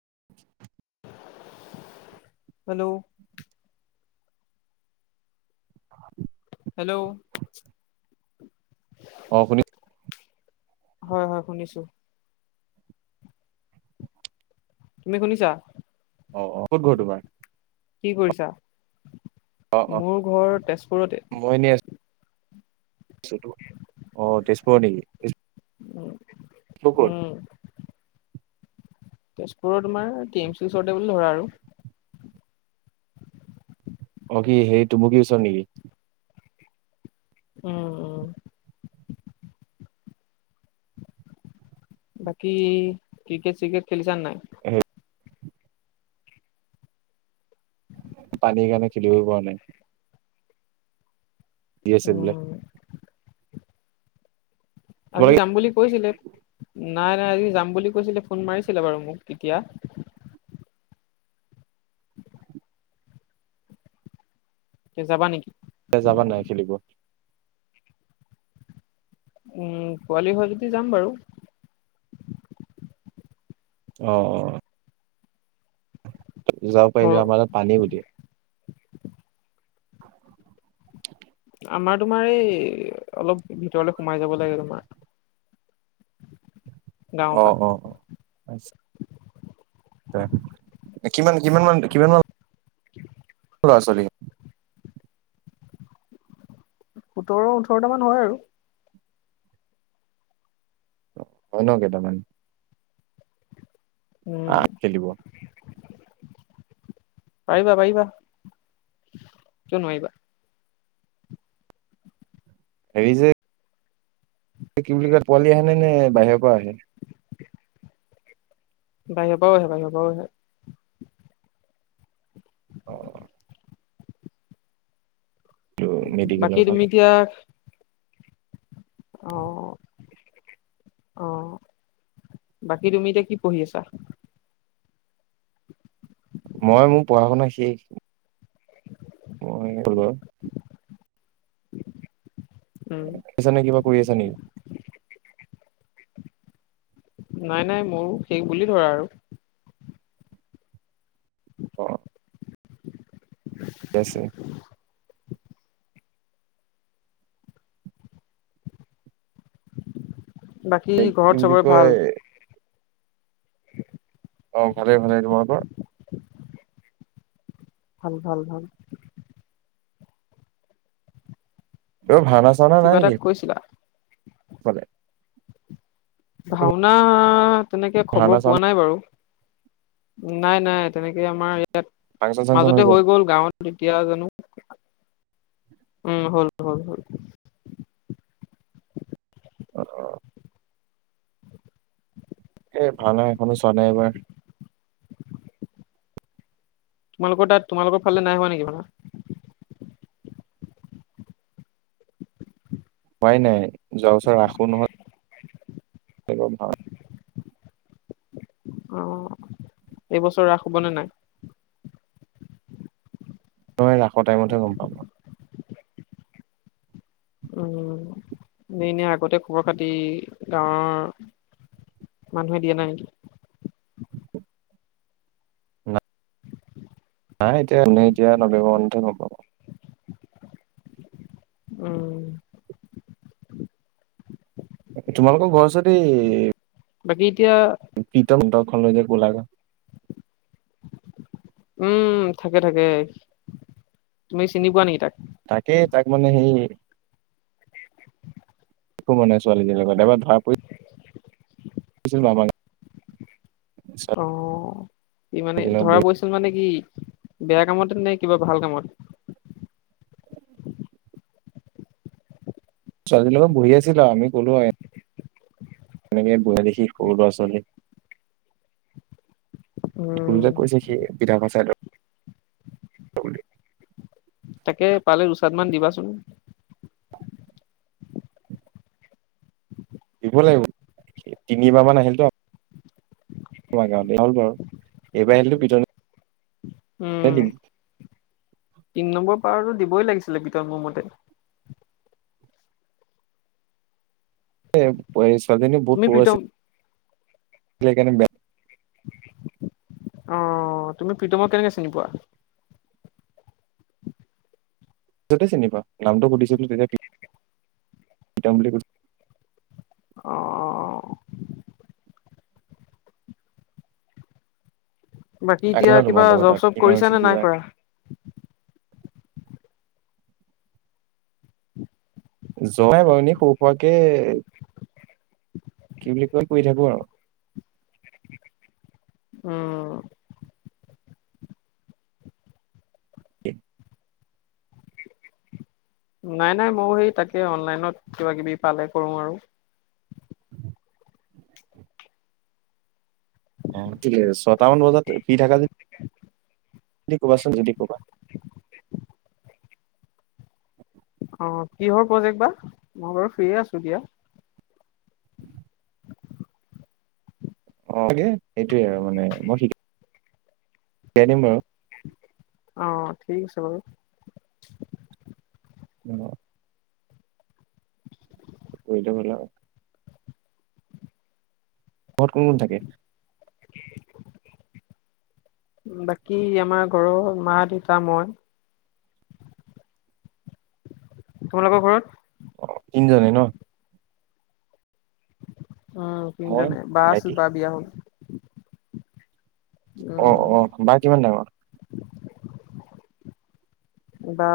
[unintelligible] Hello. হয়। Hello. আপুনি। হয় হয় শুনিছো। তুমি শুনিছা? অ অ ক'ত ঘৰ তোমাৰ? কি কৰিছা অ অ মোৰ ঘৰ তেজপুৰতে। আহ তেজপুৰ নেকি তেজপুৰ। উম ক'ত? উম। তেজপুৰৰ তোমাৰ টি এম চিৰ ওচৰতে বুলি ধৰা আৰু। অ কি সেইটোম কি ওচৰত নেকি। উম উম। বাকী ক্ৰিকেট চ্ৰিকেট খেলিছানে নাই? উম। পানীৰ কাৰণে খেলিব পৰা নাই। তিতি‌ আছে বোলে। উম আজি যাম তোমালোকে বুলি কৈছিলে। নাই নাই আজি যাম বুলি কৈছিলে ফোন মাৰিছিলে বাৰু মোক এতিয়া। এ যাবা নেকি? যাবা নাই খেলিব। উম পোৱালি হয় যদি যাম বাৰু। অ। যাব ঘৰ পাৰিলো আমাৰ তাত পানী গোটেই। আমাৰ তোমাৰ এই অলপ ভিতৰলে সোমাই যাব লাগে তোমাৰ। [unintelligible] গাঁৱৰ পৰা অহ অ অ। কিমান কিমান মান কিমান মান। [unintelligible] লৰা ছোৱালী। সোতৰ ওঠৰটা মান হয় আৰু। হয়ন কেইটা মান। উম আহ খেলিব। পাৰিবা পাৰিবা কিয় নোৱাৰি ব। হাৰি যে। কি বুলি কয় পোৱালি আহে নে নে বাহিৰৰ পৰা আহে। বাহেউ পও আহে বাহি পাও আহে। অ। বাকী মেডিকেলৰ তুমি ফালে এতিয়া। অ। অ বাকী তুমি এতিয়া কি পঢ়ি আছা। মই মোৰ পঢ়া শুনা শেষ। মই বাৰু। পঢ়ি [unintelligible] আছা নে কিবা কৰি আছা নেকি। নাই নাই মোৰো সেই বুলি ধৰা আৰু। অ। থিকে আছে। বাকী কি ঘৰত বুলি চবৰে কয় ভাল। [inaudible] অ ভালেই ভালে তোমাৰ কোৱা? ভাল ভাল ভাল। এই ভাওনা চাওনা নাই কিবা এটা নেকি কৈছিলা সেইফালে? ভাওনা তেনেকে ভাওনা খবৰ পোৱা চাওনা নাই বাৰু। নাই নাই তেনেকে আমাৰ ইয়াত মাজতে হৈ গ'ল গাঁৱত। এতিয়া জানো। উম হল হল হল। অহ এ ভাল ন এখনো চোৱা নাই এইবাৰ। তোমালোকৰ তাত তোমালোকৰ ফালে নাই হোৱা নেকি ভাওনা? হোৱাই নাই যোৱা বছৰ ৰাখো নহল। একদম হোৱা। অ এইবছৰ ৰাস হবনে নাই? অহ ৰাসৰ টাইমতহে গম পাম আৰু। উম এই এনেই আগতে খবৰ খাতি গাঁৱৰ মানুহে দিয়া নাই নেকি? না- নাই এতিয়া এনেই নৱেব মানতে হব। উম তোমালোকৰ ঘৰ যদি বাকী এতিয়া পট তখন লৈ য গলাগা। উম থাকে থাকে তুমি চিনি পোৱা নেকি তাক? তাকেই তাক মানে সেই একো হোৱা নাই ছোৱালীজনীৰ লগত এবাৰ ধৰা পৰিছিল মামাক অ কি মানে লগত ধৰা বহি পৰিছিল মানে কি? বেয়া কামতে নে কিবা ভাল কামত? ছোৱালীৰ লগত বহি আছিলো আমি ক'লো আৰু তেনেকৈ বহা দেখি সৰু ল'ৰা ছোৱালী। কোনোবা উম। কৈছে সি বিধায়ভা চাইদৰ - তাকে পালে দুচাত মান দিবাচোন। দিব লাগিব তিনমাহ মান আহিল ত আমাৰ গাঁৱতে হ'ল বাৰু এইবাৰ আহিলেতো পিত উম তিন নম্বৰ পাৰো দিবই লাগিছিলে ভিতৰত মোৰ মতে। এ ছোৱালীজনী বহুত তুমি সৰু প্ৰীতম আছিল। সেইকাৰণে। অহ তুমি প্ৰীতম কেনেকে চিনি পোৱা? সেইটোৱে চিনি পাও নামটো সুধিছিলো তেতিয় প্ৰীতম বুলি কৈ অহ। বাকী এতিয়া আগজনা তোমাৰ কিবা তোমাৰ জব তাত কি চব নাম কৰিছা আছিল নে নাই কিবা কৰা? যোৱাই নাই এনেই সৰু সুৰা কে কি বুলি কৈ কৰি থাকো আৰু। উম। [inaudible] নাই নাই ময়ো সেই তাকে অনলাইনত কিবা কিবি পালে কৰো আৰু। [inaudible] অ ঠিক আছে ছয়টামান বজাত ফ্ৰী থাকা যে যদি কবা চোন যদি কবা। [inaudible] অ কিহৰ প্ৰজেক্ট বা মই বাৰু ফ্ৰীয়ে আছো দিয়া। অ তাকে সেইটোৱে আৰু মানে মই শিকি শিকাই দিম বাৰু। অ ঠিক আছে বাৰু। অ [unintelligible] ঘৰত কোন কোন থাকে? বাকী আমাৰ ঘৰৰ মা দেউতা মই তোমালোকৰ ঘৰত? অ তিনজনী ন উম মই তিনিজনে বা আছিল ভাইটি বা বিয়া হল। অ উম অ বা কিমান ডাঙৰ? বা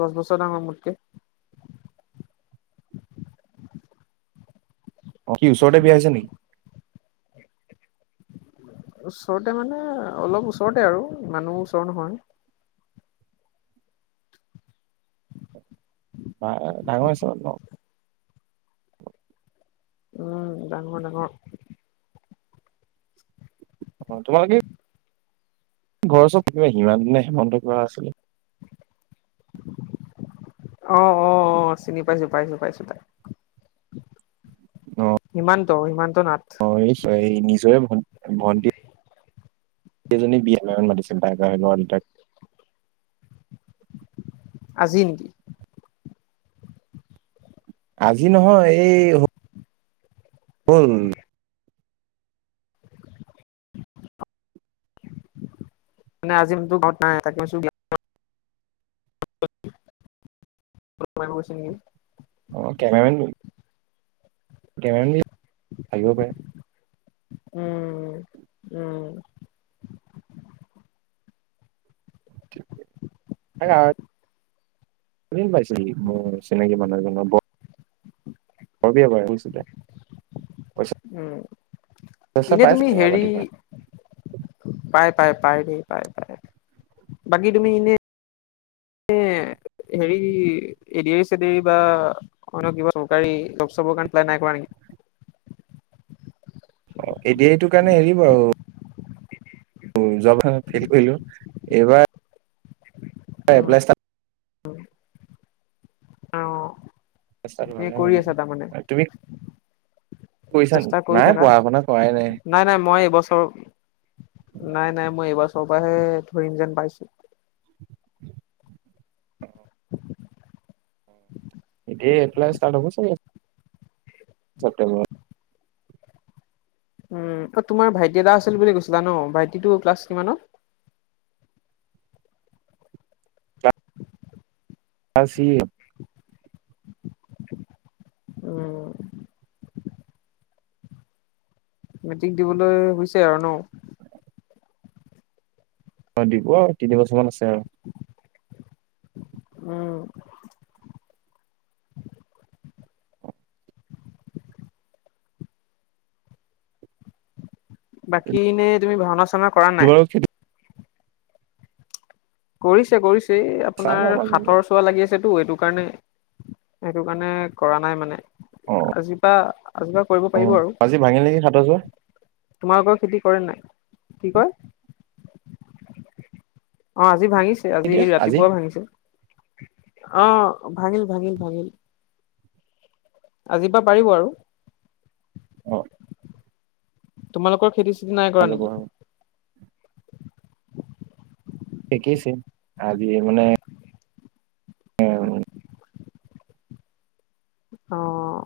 দছ বছৰ ডাঙৰ মোতকে। অ কি ওচৰতে বিয়া হৈছে নেকি? ওচৰতে মানে অলপ ওচৰতে আৰু মানুহ ওচৰ নহয়। ডাঙৰ হৈছে [unintelligible] উম ডাঙ ডঙ অ তোমালোকে ঘৰৰ চব পিবা সিমান দিনে হেমন্ত কিবা আছিলে [inaudible] আহ অ অ চিনি পাইছো পাইছো পাইছো তাইক সিমান্ত সিমান অ নিশ্চয় নিজৰে ভণ্ ভণ্টি সেইজনী বিয়াদিনাখন মাতিছিল বাই ৱৰ্লড এটেক আজি নেকি? আজি নহয় এই হ'ল মে আজি [unintelligible] ঘৰত নাই [unintelligible] গৈছে নেকি? অ কেমেৰা মেন তেৰণি আহিব পাৰে। উম উম। হালাহত ট্ৰেইন পাইছিলি মই চিনাকি মানুহ এজনক ব হবি বাৰু শুইছিলে। উম, চইচা ইনে পাইছে তুমি কেমেৰা হেৰি পাতিব পাইপ পাই পাই দেই পায় পায় বাকী তুমি ইনে হেৰি এডিএৰি চেডিএৰি বা অন্য কিবা চৰকাৰী জব চবৰ কাৰণে এপ্লাই নাই কৰা নেকি? [inaudible] অ এ ডি আৰ ই এইটো কাৰণে হেৰি বাৰু উম যোৱা বাৰ ফেইল কৰিলো, এইবাৰ উম, এপ্লাই ষ্টা ষ্টাৰ্ট হোৱা আহ এ নাই কৰি বাৰু। আছা তাৰমানে? তুমি কৰিছা নেকি চেষ্টা কৰি নাই থাকা। পঢ়া শুনা কৰাই নাই নাই মই এইবছ ত নাই নাই মই এইবছৰ বছৰ পৰাহে ধৰিম যেন পাইছো। এতিয়া এপ্লাই ষ্টাৰ্ট হব চাগে চেপ্তেম্বৰত। উম তাত তোমাৰ ভাইটি এটা আছিল বুলি কৈছিলা ন ভাইটিটো ক্লাছ কিমানত? ক্লাছ ইয়া উম। মেট্ৰিক দিবলৈ হৈছে আৰু ন? অ দিব আৰু তিনিবছৰমান আছে আৰু। উম। বাকীনে তুমি ভাওনা চাওনা কৰা নাই? তোমাৰ খেতি কৰিছে কৰিছে এই চাম আপোনাৰ ৰবা যাম। হাতৰ চোৱা লাগি আছে। টো এইটো কাৰণে, সেইটো কাৰণে কৰা নাই মানে অ আজিৰপৰা আজিৰ পৰা কৰিব অ পাৰিব আৰু, আজি ভাঙিল নেকি সাতৰ চোৱা তোমালোকৰ খেতি কৰে নাই? কি কয়? অ আজি ভাঙিছে আজি ৰাতিপুৱা ভাঙিছে। অ ভাঙিল ভাঙিল ভাঙিল। আজিৰ পৰা পাৰিব আৰু। অঁ। তোমালোকৰ খেতি চেতি নাই কৰা যাব নেকি? শিকিছে, আজি মানে উম। আহ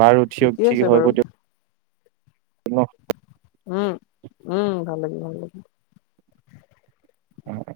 বাৰু উঠিয়ক ঠিকেই ঠিক আছে হব বাৰু দিয়ক। উম উম, ভাল লাগিল ভাল লাগিল। হয়।